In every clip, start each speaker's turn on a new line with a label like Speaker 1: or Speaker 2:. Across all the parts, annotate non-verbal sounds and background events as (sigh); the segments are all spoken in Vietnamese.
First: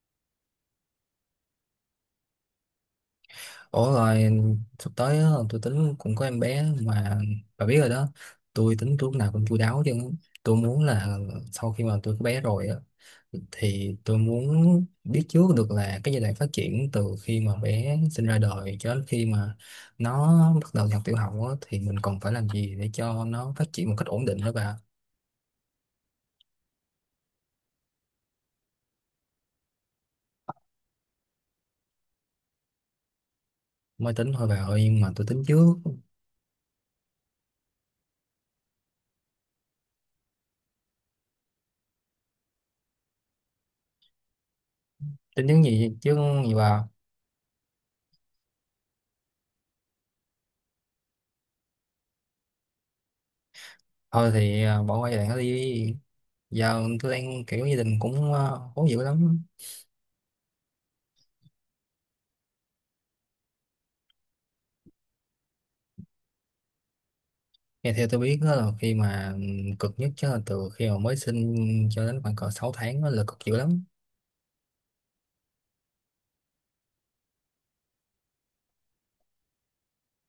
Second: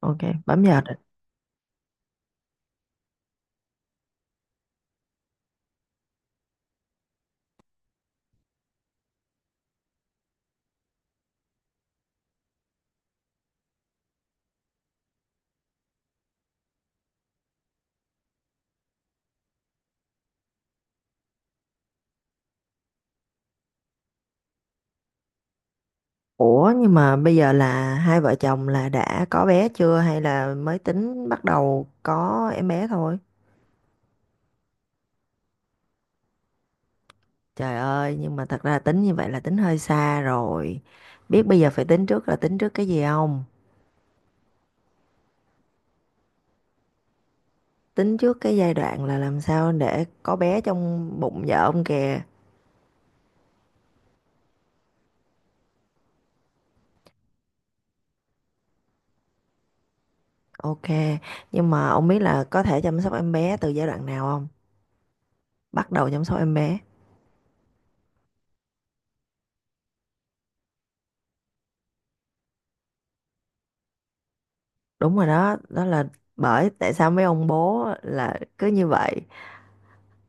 Speaker 1: Ok, bấm giờ định.
Speaker 2: Ủa rồi sắp tới á, tôi tính cũng có em bé mà, bà biết rồi đó. Tôi tính lúc nào cũng chu đáo chứ. Tôi muốn là sau khi mà tôi có bé rồi á, thì tôi muốn biết trước được là cái giai đoạn phát triển từ khi mà bé sinh ra đời cho đến khi mà nó bắt đầu học tiểu học á, thì mình còn phải làm gì để cho nó phát triển một cách ổn định đó bà.
Speaker 1: Ủa nhưng mà bây giờ là hai vợ chồng là đã có bé chưa hay là mới tính bắt đầu có em bé thôi?
Speaker 2: Mới tính thôi bà ơi, nhưng mà tôi tính trước.
Speaker 1: Trời ơi, nhưng mà thật ra tính như vậy là tính hơi xa rồi. Biết bây giờ phải tính trước là tính trước cái gì không?
Speaker 2: Tính những gì chứ, gì bà?
Speaker 1: Tính trước cái giai đoạn là làm sao để có bé trong bụng vợ ông kìa.
Speaker 2: Thôi thì bỏ qua giai đoạn đó đi. Giờ tôi đang kiểu gia đình cũng khó dữ lắm.
Speaker 1: Ok, nhưng mà ông biết là có thể chăm sóc em bé từ giai đoạn nào không? Bắt đầu chăm sóc em bé.
Speaker 2: Nghe theo tôi biết đó là khi mà cực nhất chứ là từ khi mà mới sinh cho đến khoảng cỡ 6 tháng, đó là cực dữ lắm.
Speaker 1: Đúng rồi đó, đó là bởi tại sao mấy ông bố là cứ như vậy.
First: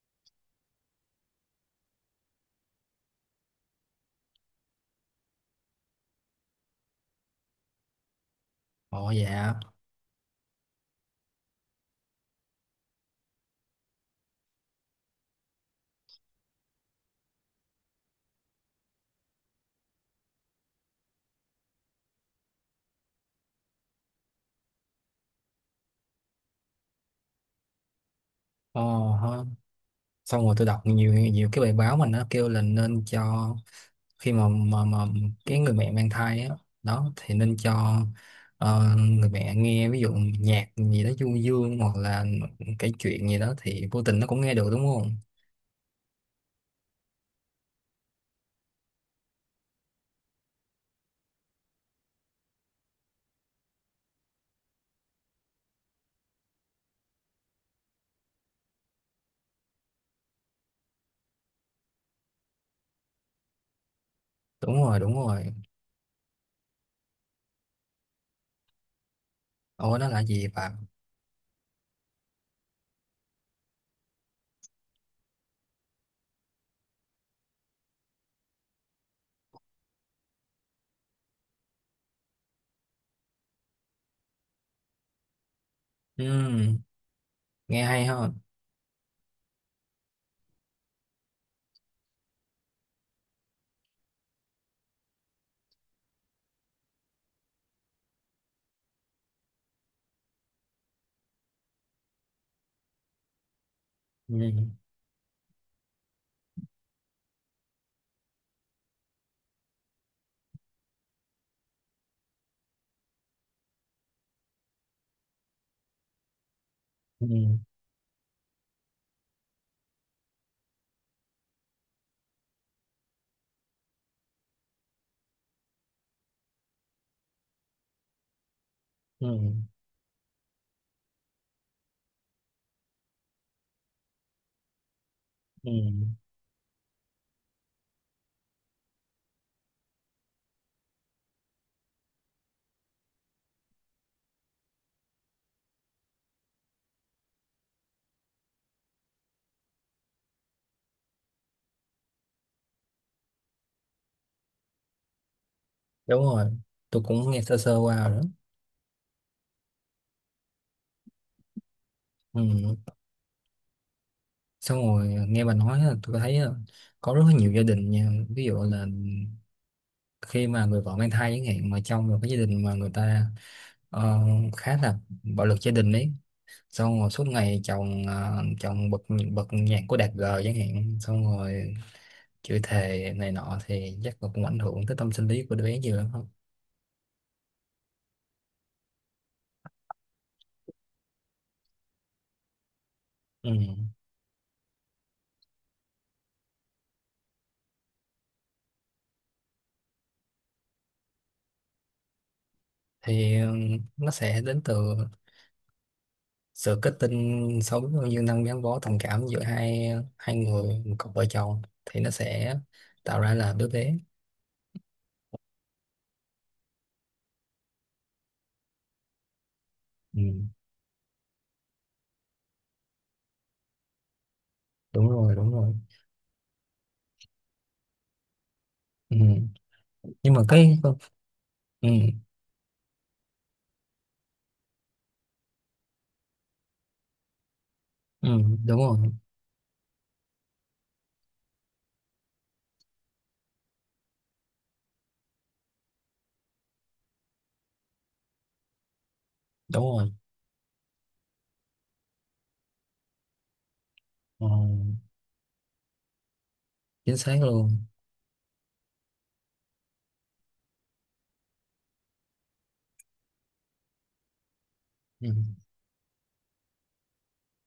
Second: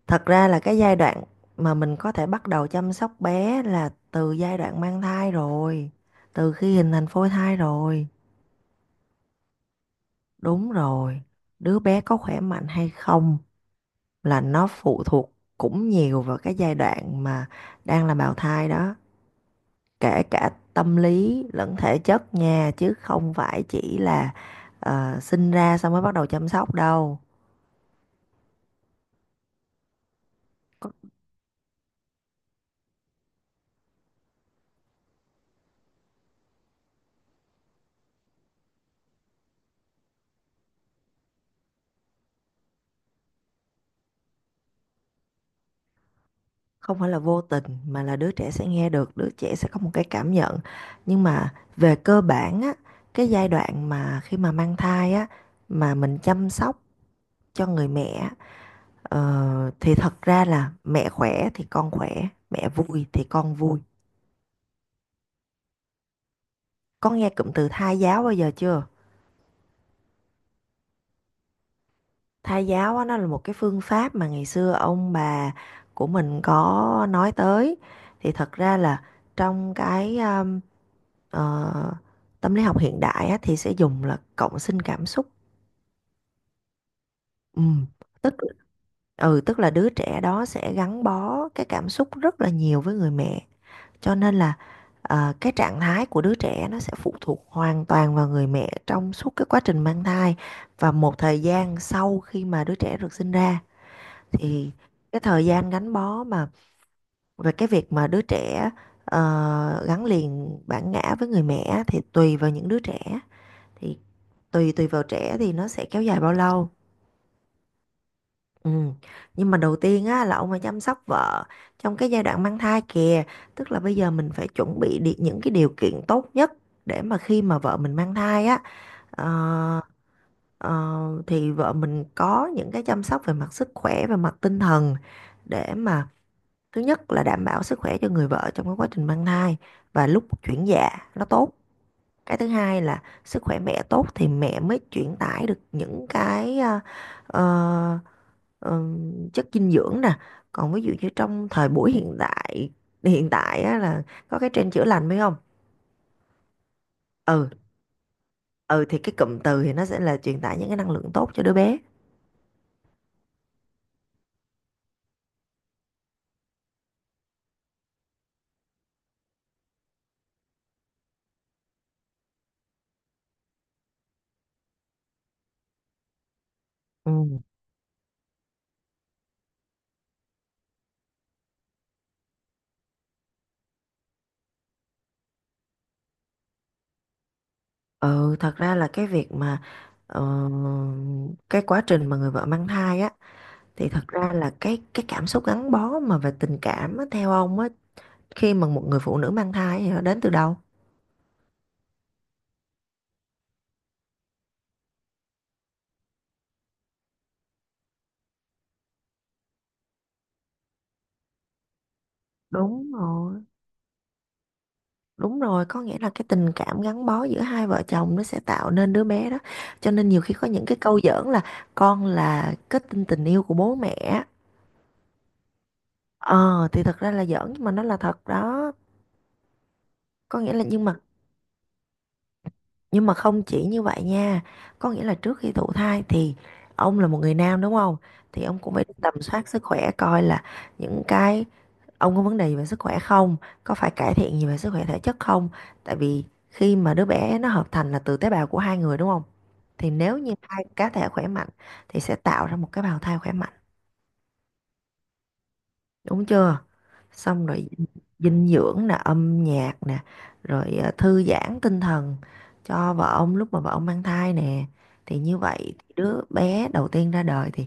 Speaker 1: Thật ra là cái giai đoạn mà mình có thể bắt đầu chăm sóc bé là từ giai đoạn mang thai rồi, từ khi hình thành phôi thai rồi.
Speaker 2: Ồ dạ.
Speaker 1: Đúng rồi, đứa bé có khỏe mạnh hay không là nó phụ thuộc cũng nhiều vào cái giai đoạn mà đang là bào thai đó, kể cả tâm lý lẫn thể chất nha, chứ không phải chỉ là sinh ra xong mới bắt đầu chăm sóc đâu.
Speaker 2: Ồ ha. Xong rồi tôi đọc nhiều nhiều cái bài báo mà nó kêu là nên cho khi mà cái người mẹ mang thai á, đó thì nên cho người mẹ nghe ví dụ nhạc gì đó du dương, hoặc là kể chuyện gì đó, thì vô tình nó cũng nghe được đúng không?
Speaker 1: Không phải là vô tình mà là đứa trẻ sẽ nghe được, đứa trẻ sẽ có một cái cảm nhận. Nhưng mà về cơ bản á, cái giai đoạn mà khi mà mang thai á, mà mình chăm sóc cho người mẹ, thì thật ra là mẹ khỏe thì con khỏe, mẹ vui thì con vui.
Speaker 2: Đúng rồi, đúng rồi.
Speaker 1: Có nghe cụm từ thai giáo bao giờ chưa?
Speaker 2: Ồ, nó là gì bạn?
Speaker 1: Thai giáo á, nó là một cái phương pháp mà ngày xưa ông bà của mình có nói tới. Thì thật ra là trong cái ờ, tâm lý học hiện đại á, thì sẽ dùng là cộng sinh cảm xúc.
Speaker 2: Ừ.
Speaker 1: Ừ.
Speaker 2: Nghe hay ha.
Speaker 1: tức tức là đứa trẻ đó sẽ gắn bó cái cảm xúc rất là nhiều với người mẹ, cho nên là cái trạng thái của đứa trẻ nó sẽ phụ thuộc hoàn toàn vào người mẹ trong suốt cái quá trình mang thai và một thời gian sau khi mà đứa trẻ được sinh ra.
Speaker 2: Ừ,
Speaker 1: Thì cái thời gian gắn bó mà về cái việc mà đứa trẻ gắn liền bản ngã với người mẹ á, thì tùy vào những đứa trẻ, thì tùy tùy vào trẻ thì nó sẽ kéo dài bao lâu.
Speaker 2: ừ,
Speaker 1: Ừ. Nhưng mà đầu tiên á là ông phải chăm sóc vợ trong cái giai đoạn mang thai kìa, tức là bây giờ mình phải chuẩn bị những cái điều kiện tốt nhất để mà khi mà vợ mình mang thai á,
Speaker 2: ừ,
Speaker 1: ờ, ờ, thì vợ mình có những cái chăm sóc về mặt sức khỏe về mặt tinh thần
Speaker 2: ừ.
Speaker 1: để mà thứ nhất là đảm bảo sức khỏe cho người vợ trong cái quá trình mang thai và lúc chuyển dạ nó tốt. Cái thứ hai là sức khỏe mẹ tốt thì mẹ mới chuyển tải được những cái ờ, chất dinh dưỡng nè. Còn ví dụ như trong thời buổi hiện đại, hiện tại á, là có cái trend chữa lành phải không?
Speaker 2: Đúng rồi, tôi cũng nghe
Speaker 1: Ừ.
Speaker 2: sơ sơ qua rồi đó.
Speaker 1: Ừ thì cái cụm từ thì nó sẽ là truyền tải những cái năng lượng tốt cho đứa bé.
Speaker 2: Ừ. Xong rồi nghe bà nói là tôi thấy á, có rất là nhiều gia đình nha, ví dụ là khi mà người vợ mang thai chẳng hạn, mà trong một cái gia đình mà người ta ờ, khá là bạo lực gia đình ấy, xong rồi suốt
Speaker 1: Ừ.
Speaker 2: ngày chồng, chồng bật bật nhạc của Đạt G chẳng hạn, xong rồi chửi thề này nọ, thì chắc là cũng ảnh hưởng tới tâm sinh lý của đứa bé nhiều lắm không?
Speaker 1: Ừ, thật ra là cái việc mà ờ, cái quá trình mà người vợ mang thai á,
Speaker 2: Ừ.
Speaker 1: thì thật ra là cái cảm xúc gắn bó mà về tình cảm á, theo ông á, khi mà một người phụ nữ mang thai thì nó đến từ đâu?
Speaker 2: Thì nó sẽ đến từ sự kết tinh sâu như năng gắn bó tình cảm giữa hai hai người, một cặp vợ chồng thì nó sẽ
Speaker 1: Đúng
Speaker 2: tạo ra
Speaker 1: rồi,
Speaker 2: là đứa bé.
Speaker 1: đúng rồi, có nghĩa là cái tình cảm gắn bó giữa hai vợ chồng nó sẽ tạo nên đứa bé đó. Cho nên nhiều
Speaker 2: Ừ,
Speaker 1: khi có những cái câu giỡn là con là kết tinh tình yêu của bố mẹ.
Speaker 2: đúng rồi, đúng rồi.
Speaker 1: Ờ thì thật ra là giỡn nhưng mà nó là thật đó.
Speaker 2: Ừ. Nhưng
Speaker 1: Có
Speaker 2: mà
Speaker 1: nghĩa là
Speaker 2: cái
Speaker 1: nhưng mà
Speaker 2: ừ,
Speaker 1: nhưng mà không chỉ như vậy nha. Có nghĩa là trước khi thụ thai thì ông là một người nam đúng không?
Speaker 2: ừ,
Speaker 1: Thì ông cũng
Speaker 2: đúng
Speaker 1: phải
Speaker 2: rồi
Speaker 1: tầm soát sức khỏe coi là những cái ông có vấn đề gì về sức khỏe không, có phải cải thiện gì về sức khỏe thể chất không, tại vì khi mà đứa bé nó hợp thành là từ tế bào của hai người đúng không?
Speaker 2: đúng
Speaker 1: Thì
Speaker 2: rồi.
Speaker 1: nếu như hai cá thể khỏe mạnh thì sẽ tạo ra một cái bào thai khỏe mạnh,
Speaker 2: Ờ,
Speaker 1: đúng chưa?
Speaker 2: chính xác
Speaker 1: Xong rồi
Speaker 2: luôn.
Speaker 1: dinh dưỡng nè, âm nhạc nè, rồi thư giãn tinh thần cho vợ ông lúc mà vợ ông mang thai nè, thì
Speaker 2: Ừ.
Speaker 1: như vậy thì đứa bé đầu tiên ra đời thì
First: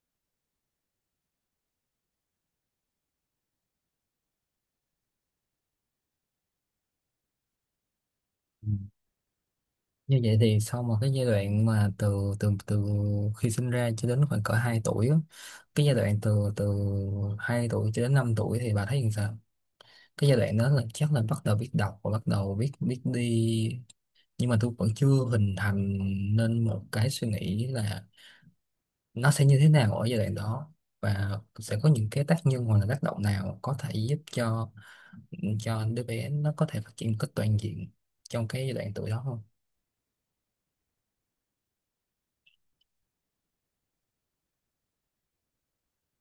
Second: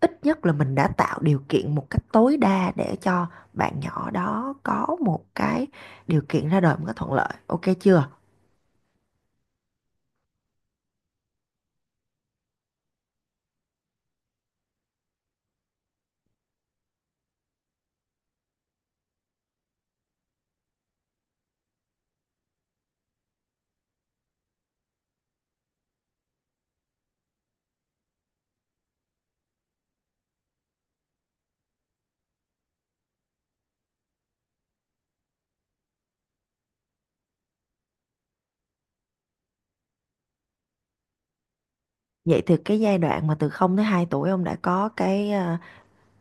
Speaker 1: ít nhất là mình đã tạo điều kiện một cách tối đa để cho bạn nhỏ đó có một cái điều kiện ra đời một cách thuận lợi, ok chưa?
Speaker 2: Ừ. Như vậy thì sau một cái giai đoạn mà từ từ từ khi sinh ra cho đến khoảng cỡ 2 tuổi á, cái giai đoạn từ từ 2 tuổi cho đến 5 tuổi thì bà thấy như sao? Cái giai đoạn đó là chắc là bắt đầu biết đọc và bắt đầu biết biết đi, nhưng mà tôi vẫn chưa hình thành nên một cái suy nghĩ là nó sẽ như thế nào ở giai đoạn đó, và sẽ có những cái tác nhân hoặc là tác động nào có thể giúp cho đứa bé nó có thể phát triển một cách toàn diện trong cái giai đoạn tuổi đó không.
Speaker 1: Vậy thì cái giai đoạn mà từ 0 tới 2 tuổi ông đã có cái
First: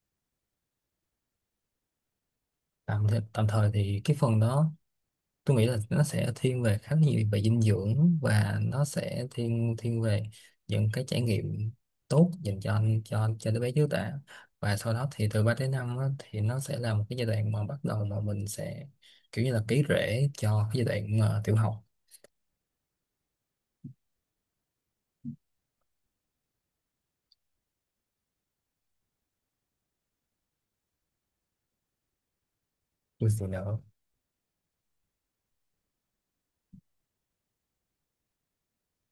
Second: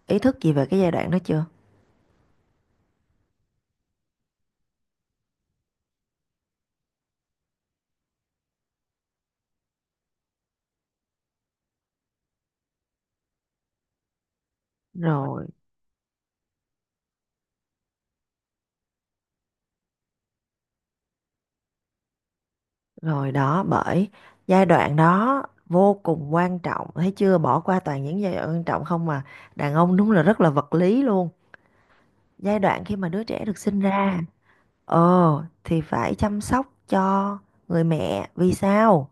Speaker 1: ý thức gì về cái giai đoạn đó chưa?
Speaker 2: Tạm thời, tạm thời thì cái phần đó tôi nghĩ là nó sẽ thiên về khá nhiều về dinh dưỡng, và nó sẽ thiên thiên về những cái trải nghiệm tốt dành cho anh cho đứa bé trước đã. Và sau đó thì từ
Speaker 1: Rồi.
Speaker 2: 3 đến 5 á, thì nó sẽ là một cái giai đoạn mà bắt đầu mà mình sẽ kiểu như là ký rễ cho cái giai đoạn tiểu học.
Speaker 1: Rồi đó, bởi giai đoạn đó vô cùng quan trọng, thấy chưa? Bỏ qua toàn những giai đoạn quan trọng không mà đàn ông đúng là rất là vật lý luôn. Giai đoạn khi mà đứa
Speaker 2: Của
Speaker 1: trẻ
Speaker 2: phụ
Speaker 1: được
Speaker 2: nữ.
Speaker 1: sinh ra, thì phải chăm sóc cho người mẹ. Vì sao?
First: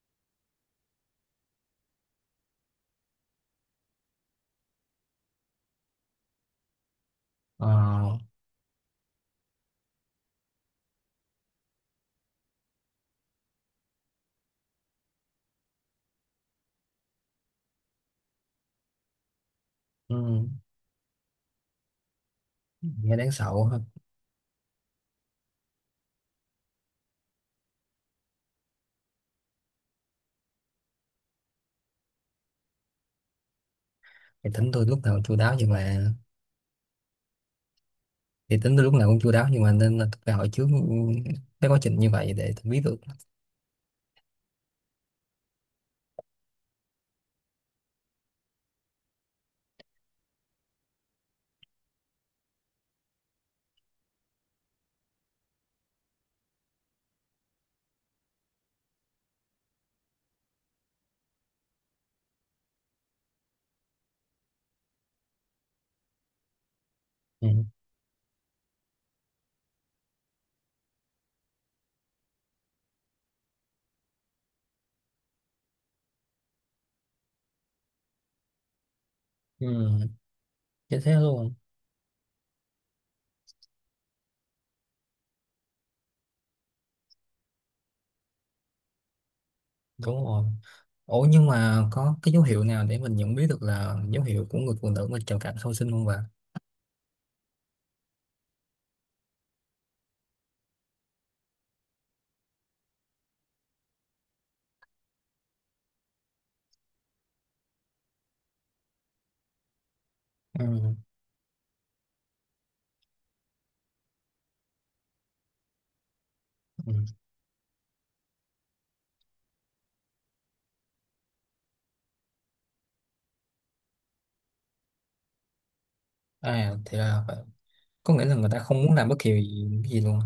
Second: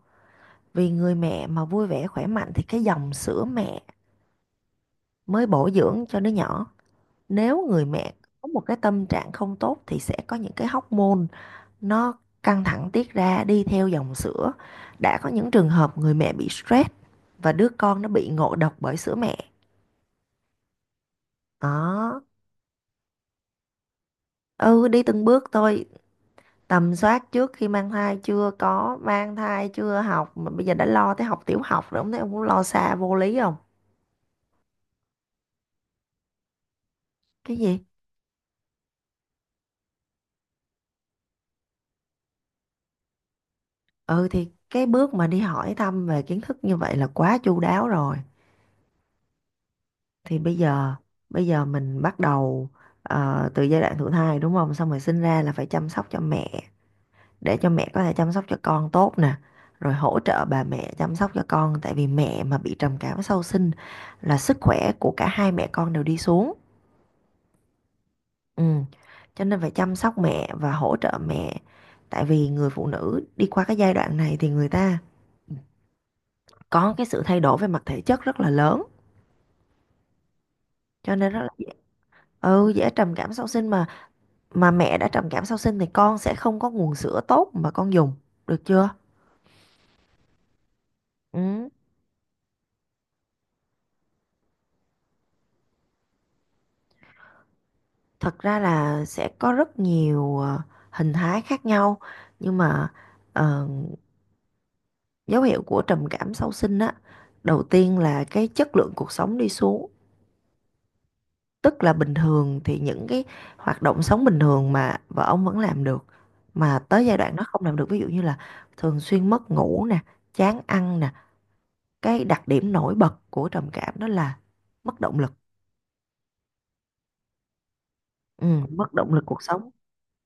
Speaker 1: Vì người mẹ mà vui vẻ khỏe mạnh thì cái dòng sữa mẹ mới bổ dưỡng cho đứa nhỏ. Nếu người mẹ
Speaker 2: Ờ,
Speaker 1: có một cái tâm trạng không tốt thì sẽ có những cái hormone nó căng thẳng tiết ra đi theo dòng sữa. Đã có những trường hợp người mẹ bị stress và đứa con nó bị ngộ độc bởi sữa mẹ.
Speaker 2: ừ,
Speaker 1: Đó.
Speaker 2: nghe đáng sợ quá ha.
Speaker 1: Ừ, đi từng bước thôi. Tầm soát trước khi mang thai chưa có, mang thai chưa học mà bây giờ đã lo tới học tiểu học rồi, không thấy ông cũng lo xa vô lý không?
Speaker 2: Thì tính tôi lúc nào cũng chu đáo nhưng mà
Speaker 1: Cái gì?
Speaker 2: thì tính tôi lúc nào cũng chu đáo nhưng mà nên là tôi phải hỏi trước ừ, cái quá trình như vậy để tôi biết được.
Speaker 1: Ừ thì cái bước mà đi hỏi thăm về kiến thức như vậy là quá chu đáo rồi. Thì bây giờ mình bắt đầu từ giai đoạn thụ thai đúng không? Xong rồi sinh ra là phải chăm sóc cho mẹ để cho mẹ có thể chăm sóc cho con tốt nè, rồi hỗ trợ bà mẹ chăm sóc cho con, tại vì mẹ mà bị trầm cảm sau sinh là sức khỏe của cả hai mẹ con đều đi xuống.
Speaker 2: Ừ.
Speaker 1: Ừ. Cho nên phải chăm sóc mẹ và hỗ trợ mẹ, tại vì người phụ nữ đi qua cái giai đoạn này thì người ta có cái sự thay đổi về mặt thể chất rất là lớn,
Speaker 2: Ừ. Chết thế
Speaker 1: cho nên rất là
Speaker 2: luôn.
Speaker 1: dễ, dễ trầm cảm sau sinh mà mẹ đã trầm cảm sau sinh thì con sẽ không có nguồn sữa tốt mà con dùng, được chưa?
Speaker 2: Đúng rồi. Ủa nhưng
Speaker 1: Ừ,
Speaker 2: mà có cái dấu hiệu nào để mình nhận biết được là dấu hiệu của người phụ nữ mà trầm cảm sau sinh không bà?
Speaker 1: thật ra là sẽ có rất nhiều hình thái khác nhau, nhưng mà ờ, dấu hiệu của trầm cảm sau sinh á, đầu tiên là cái chất lượng cuộc sống đi xuống,
Speaker 2: Ừ.
Speaker 1: tức là bình thường thì những cái hoạt động sống bình thường mà vợ ông vẫn làm được mà
Speaker 2: Ừ.
Speaker 1: tới giai đoạn nó không làm được, ví dụ như là thường xuyên mất ngủ nè, chán ăn nè. Cái đặc điểm nổi bật của trầm cảm đó là mất động lực.
Speaker 2: À thì là phải- có nghĩa là
Speaker 1: Ừ,
Speaker 2: người ta không muốn
Speaker 1: mất
Speaker 2: làm
Speaker 1: động
Speaker 2: bất
Speaker 1: lực
Speaker 2: kỳ
Speaker 1: cuộc
Speaker 2: gì,
Speaker 1: sống.
Speaker 2: cái gì luôn.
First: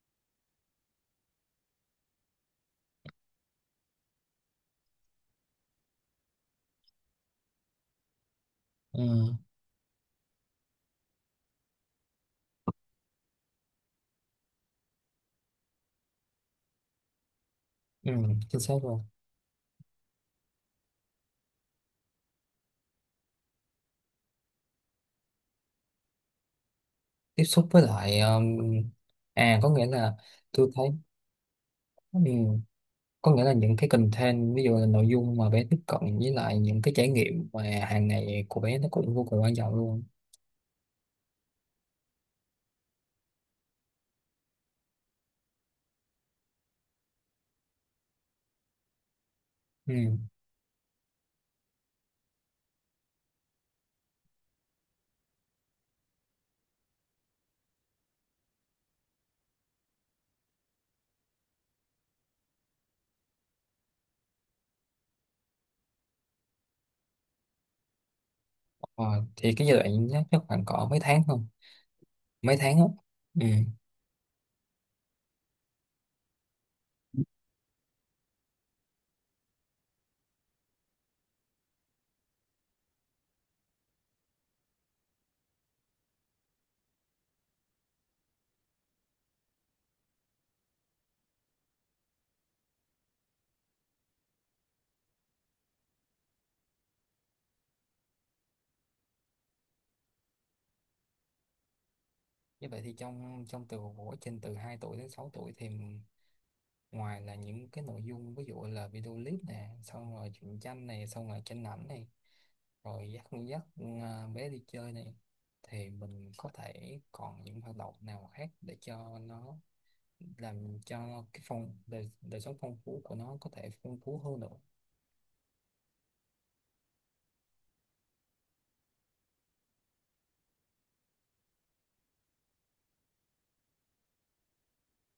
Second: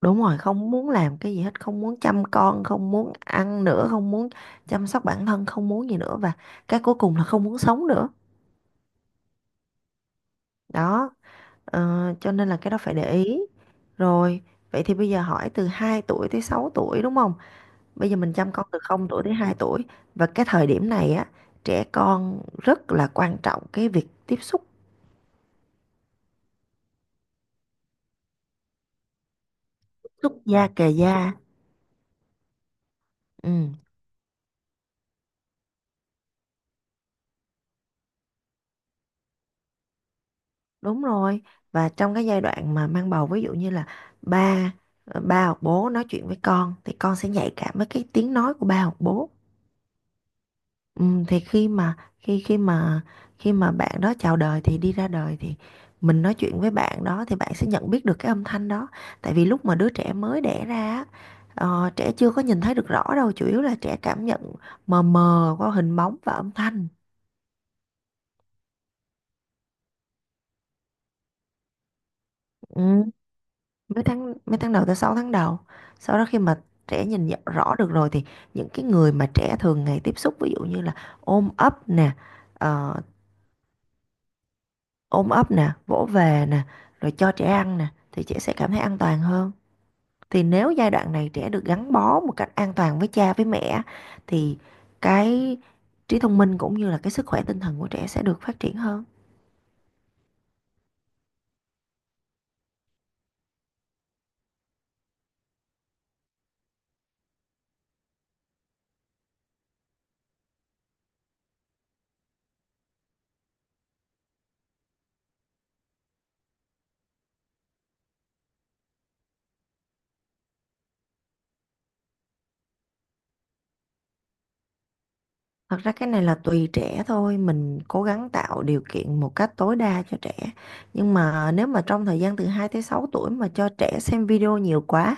Speaker 1: Đúng rồi, không muốn làm cái gì hết, không muốn chăm con, không muốn ăn nữa, không muốn chăm sóc bản thân, không muốn gì nữa và cái cuối cùng là không muốn sống nữa.
Speaker 2: Ừ.
Speaker 1: Đó, cho nên là cái đó phải để ý. Rồi, vậy thì bây giờ hỏi từ 2 tuổi tới 6 tuổi đúng không? Bây
Speaker 2: Ừ.
Speaker 1: giờ mình chăm
Speaker 2: Chính
Speaker 1: con
Speaker 2: xác
Speaker 1: từ
Speaker 2: luôn.
Speaker 1: 0 tuổi tới 2 tuổi và cái thời điểm này á, trẻ con rất là quan trọng cái việc
Speaker 2: Tiếp xúc với lại à, có nghĩa
Speaker 1: tiếp
Speaker 2: là
Speaker 1: xúc da
Speaker 2: tôi thấy.
Speaker 1: kề da.
Speaker 2: Ừ. Có nghĩa là
Speaker 1: Ừ.
Speaker 2: những cái content, ví dụ là nội dung mà bé tiếp cận với lại những cái trải nghiệm mà hàng ngày của bé, nó cũng vô cùng quan trọng luôn.
Speaker 1: Đúng rồi. Và trong cái giai đoạn mà mang bầu ví dụ như là ba ba hoặc bố nói chuyện với con thì con sẽ nhạy cảm với cái tiếng nói của ba hoặc bố.
Speaker 2: Ừ.
Speaker 1: Ừ, thì khi mà bạn đó chào đời thì đi ra đời thì mình nói chuyện với bạn đó thì bạn sẽ nhận biết được cái âm thanh đó. Tại vì lúc mà đứa trẻ mới đẻ ra á, trẻ chưa có nhìn thấy được rõ đâu, chủ yếu là trẻ cảm nhận mờ mờ qua hình bóng và âm thanh.
Speaker 2: Ờ, thì cái giai đoạn nhất chắc khoảng cỡ mấy tháng không, mấy tháng
Speaker 1: Ừ.
Speaker 2: á? Ừ.
Speaker 1: Mấy tháng đầu tới 6 tháng đầu. Sau đó khi mà trẻ nhìn nhận rõ được rồi thì những cái người mà trẻ thường ngày tiếp xúc ví dụ như là ôm ấp nè ờ, ôm ấp nè vỗ về nè, rồi cho trẻ ăn nè thì trẻ sẽ cảm thấy an toàn hơn. Thì nếu giai đoạn này trẻ được gắn bó một cách an toàn với cha với mẹ thì cái trí thông minh cũng như là cái sức khỏe tinh thần của trẻ sẽ được phát triển hơn.
Speaker 2: Như vậy thì trong trong từ của trình từ 2 tuổi đến 6 tuổi thì ngoài là những cái nội dung ví dụ là video clip nè, xong rồi truyện tranh này, xong rồi tranh ảnh này, rồi dắt dắt bé đi chơi này, thì mình có thể còn những hoạt động nào khác để cho nó làm cho cái phong đời, đời sống phong phú của nó có thể phong phú hơn nữa.
Speaker 1: Thật ra cái này là tùy trẻ thôi, mình cố gắng tạo điều kiện một cách tối đa cho trẻ. Nhưng mà nếu mà trong thời gian từ 2 tới 6 tuổi mà cho trẻ xem video nhiều quá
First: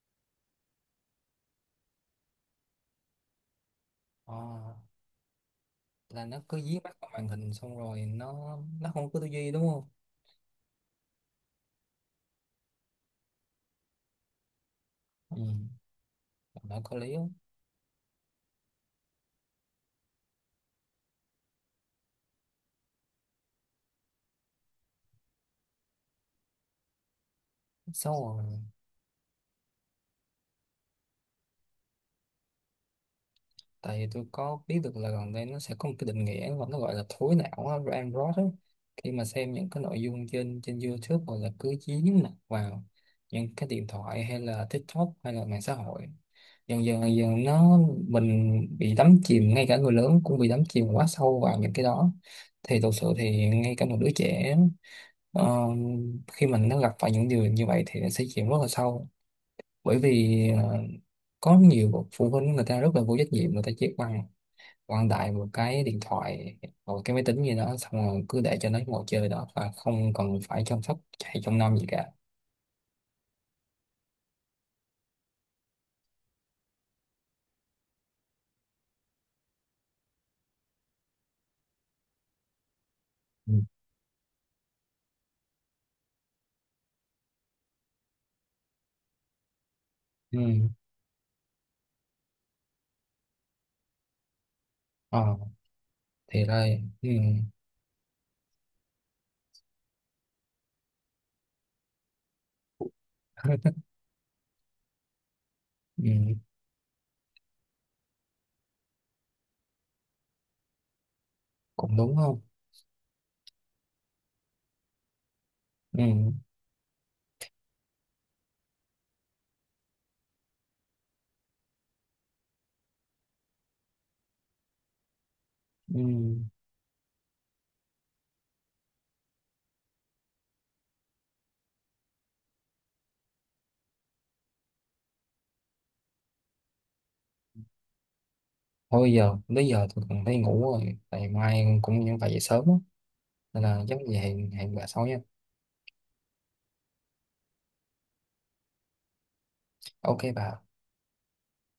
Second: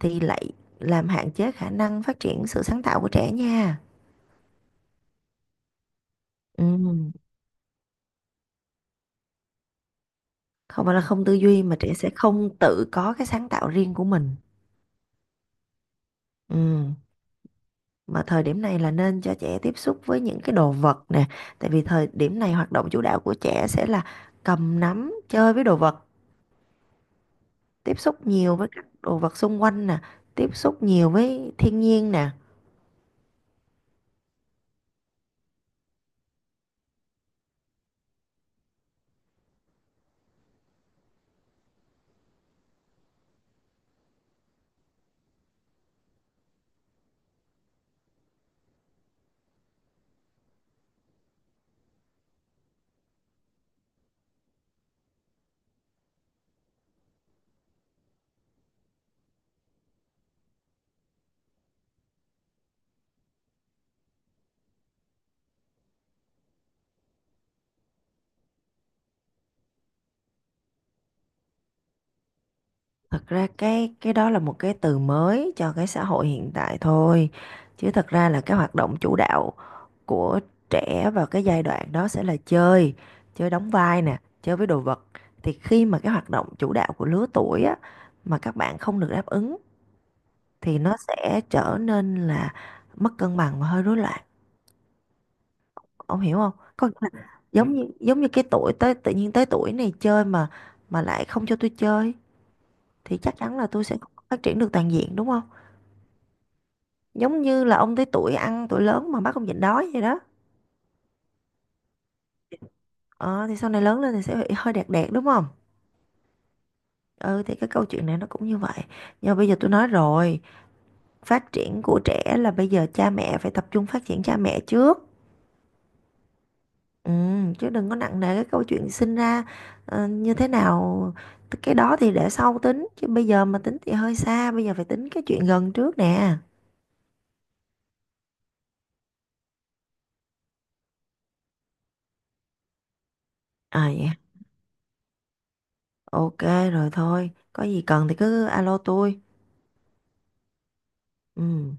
Speaker 1: thì lại làm hạn chế khả năng phát triển sự sáng tạo của trẻ nha.
Speaker 2: Ờ, là nó cứ
Speaker 1: Ừ.
Speaker 2: dí mắt vào màn hình xong rồi nó không có tư duy đúng không?
Speaker 1: Không phải là không tư duy mà trẻ sẽ không tự có cái sáng tạo riêng của mình.
Speaker 2: Ừ,
Speaker 1: Ừ.
Speaker 2: nó có lý không?
Speaker 1: Mà thời điểm này là nên cho trẻ tiếp xúc với những cái đồ vật nè, tại vì thời điểm này hoạt động chủ đạo của trẻ sẽ là cầm nắm, chơi với đồ vật. Tiếp
Speaker 2: Xong
Speaker 1: xúc
Speaker 2: rồi
Speaker 1: nhiều với các đồ vật xung quanh nè, tiếp xúc nhiều với thiên nhiên nè.
Speaker 2: tại vì tôi có biết được là gần đây nó sẽ có một cái định nghĩa mà nó gọi là thối não á, brain rot á. Khi mà xem những cái nội dung trên trên YouTube, hoặc là cứ dính mặt vào những cái điện thoại hay là TikTok hay là mạng xã hội, dần dần nó mình bị đắm chìm, ngay cả người lớn cũng bị đắm chìm quá sâu vào những cái đó, thì thực sự thì ngay cả một đứa trẻ ờ, khi mình nó gặp phải những điều như vậy thì nó sẽ chìm rất là sâu, bởi vì có nhiều phụ huynh người ta rất là vô trách nhiệm, người ta chỉ bằng quăng đại một cái điện thoại hoặc cái máy tính gì đó, xong rồi cứ để cho nó ngồi chơi đó và không cần phải chăm sóc hay trông nom gì cả.
Speaker 1: Thật ra cái đó là một cái từ mới cho cái xã hội hiện tại thôi, chứ thật ra là cái hoạt động chủ đạo của trẻ vào cái giai đoạn đó sẽ là chơi, chơi
Speaker 2: Ừ.
Speaker 1: đóng vai nè, chơi với đồ vật. Thì khi mà cái hoạt động chủ đạo của lứa tuổi á mà các bạn không được đáp ứng
Speaker 2: Ừ.
Speaker 1: thì nó sẽ trở nên là mất cân bằng và hơi rối loạn,
Speaker 2: Ờ,
Speaker 1: ông hiểu
Speaker 2: thì
Speaker 1: không?
Speaker 2: đây
Speaker 1: Có
Speaker 2: ừ.
Speaker 1: nghĩa là giống như cái tuổi tới tự nhiên tới tuổi này chơi mà lại không cho tôi chơi thì chắc chắn là tôi
Speaker 2: (laughs)
Speaker 1: sẽ không phát triển được toàn diện đúng không?
Speaker 2: Ừ.
Speaker 1: Giống như là ông tới tuổi ăn tuổi lớn mà bắt ông nhịn đói vậy đó,
Speaker 2: Cũng đúng không.
Speaker 1: ờ, thì sau này lớn lên thì sẽ bị hơi đẹt đẹt đúng không?
Speaker 2: Ừ.
Speaker 1: Ừ thì cái câu chuyện này nó cũng như vậy. Nhưng mà bây giờ tôi nói rồi, phát triển của trẻ là bây giờ cha mẹ phải tập trung phát triển cha mẹ trước.
Speaker 2: Ừ.
Speaker 1: Ừ, chứ đừng có nặng nề cái câu chuyện sinh ra như thế nào, cái đó thì để sau tính chứ bây giờ mà tính thì hơi xa, bây giờ phải tính cái chuyện gần trước nè.
Speaker 2: Thôi giờ tới giờ tôi cần phải ngủ rồi tại mai cũng phải dậy sớm á. Nên là
Speaker 1: À
Speaker 2: chắc
Speaker 1: dạ.
Speaker 2: về hẹn hẹn bà sau nha.
Speaker 1: Ok. Rồi thôi, có gì cần thì cứ alo tôi.
Speaker 2: Ok bà.
Speaker 1: Ừ.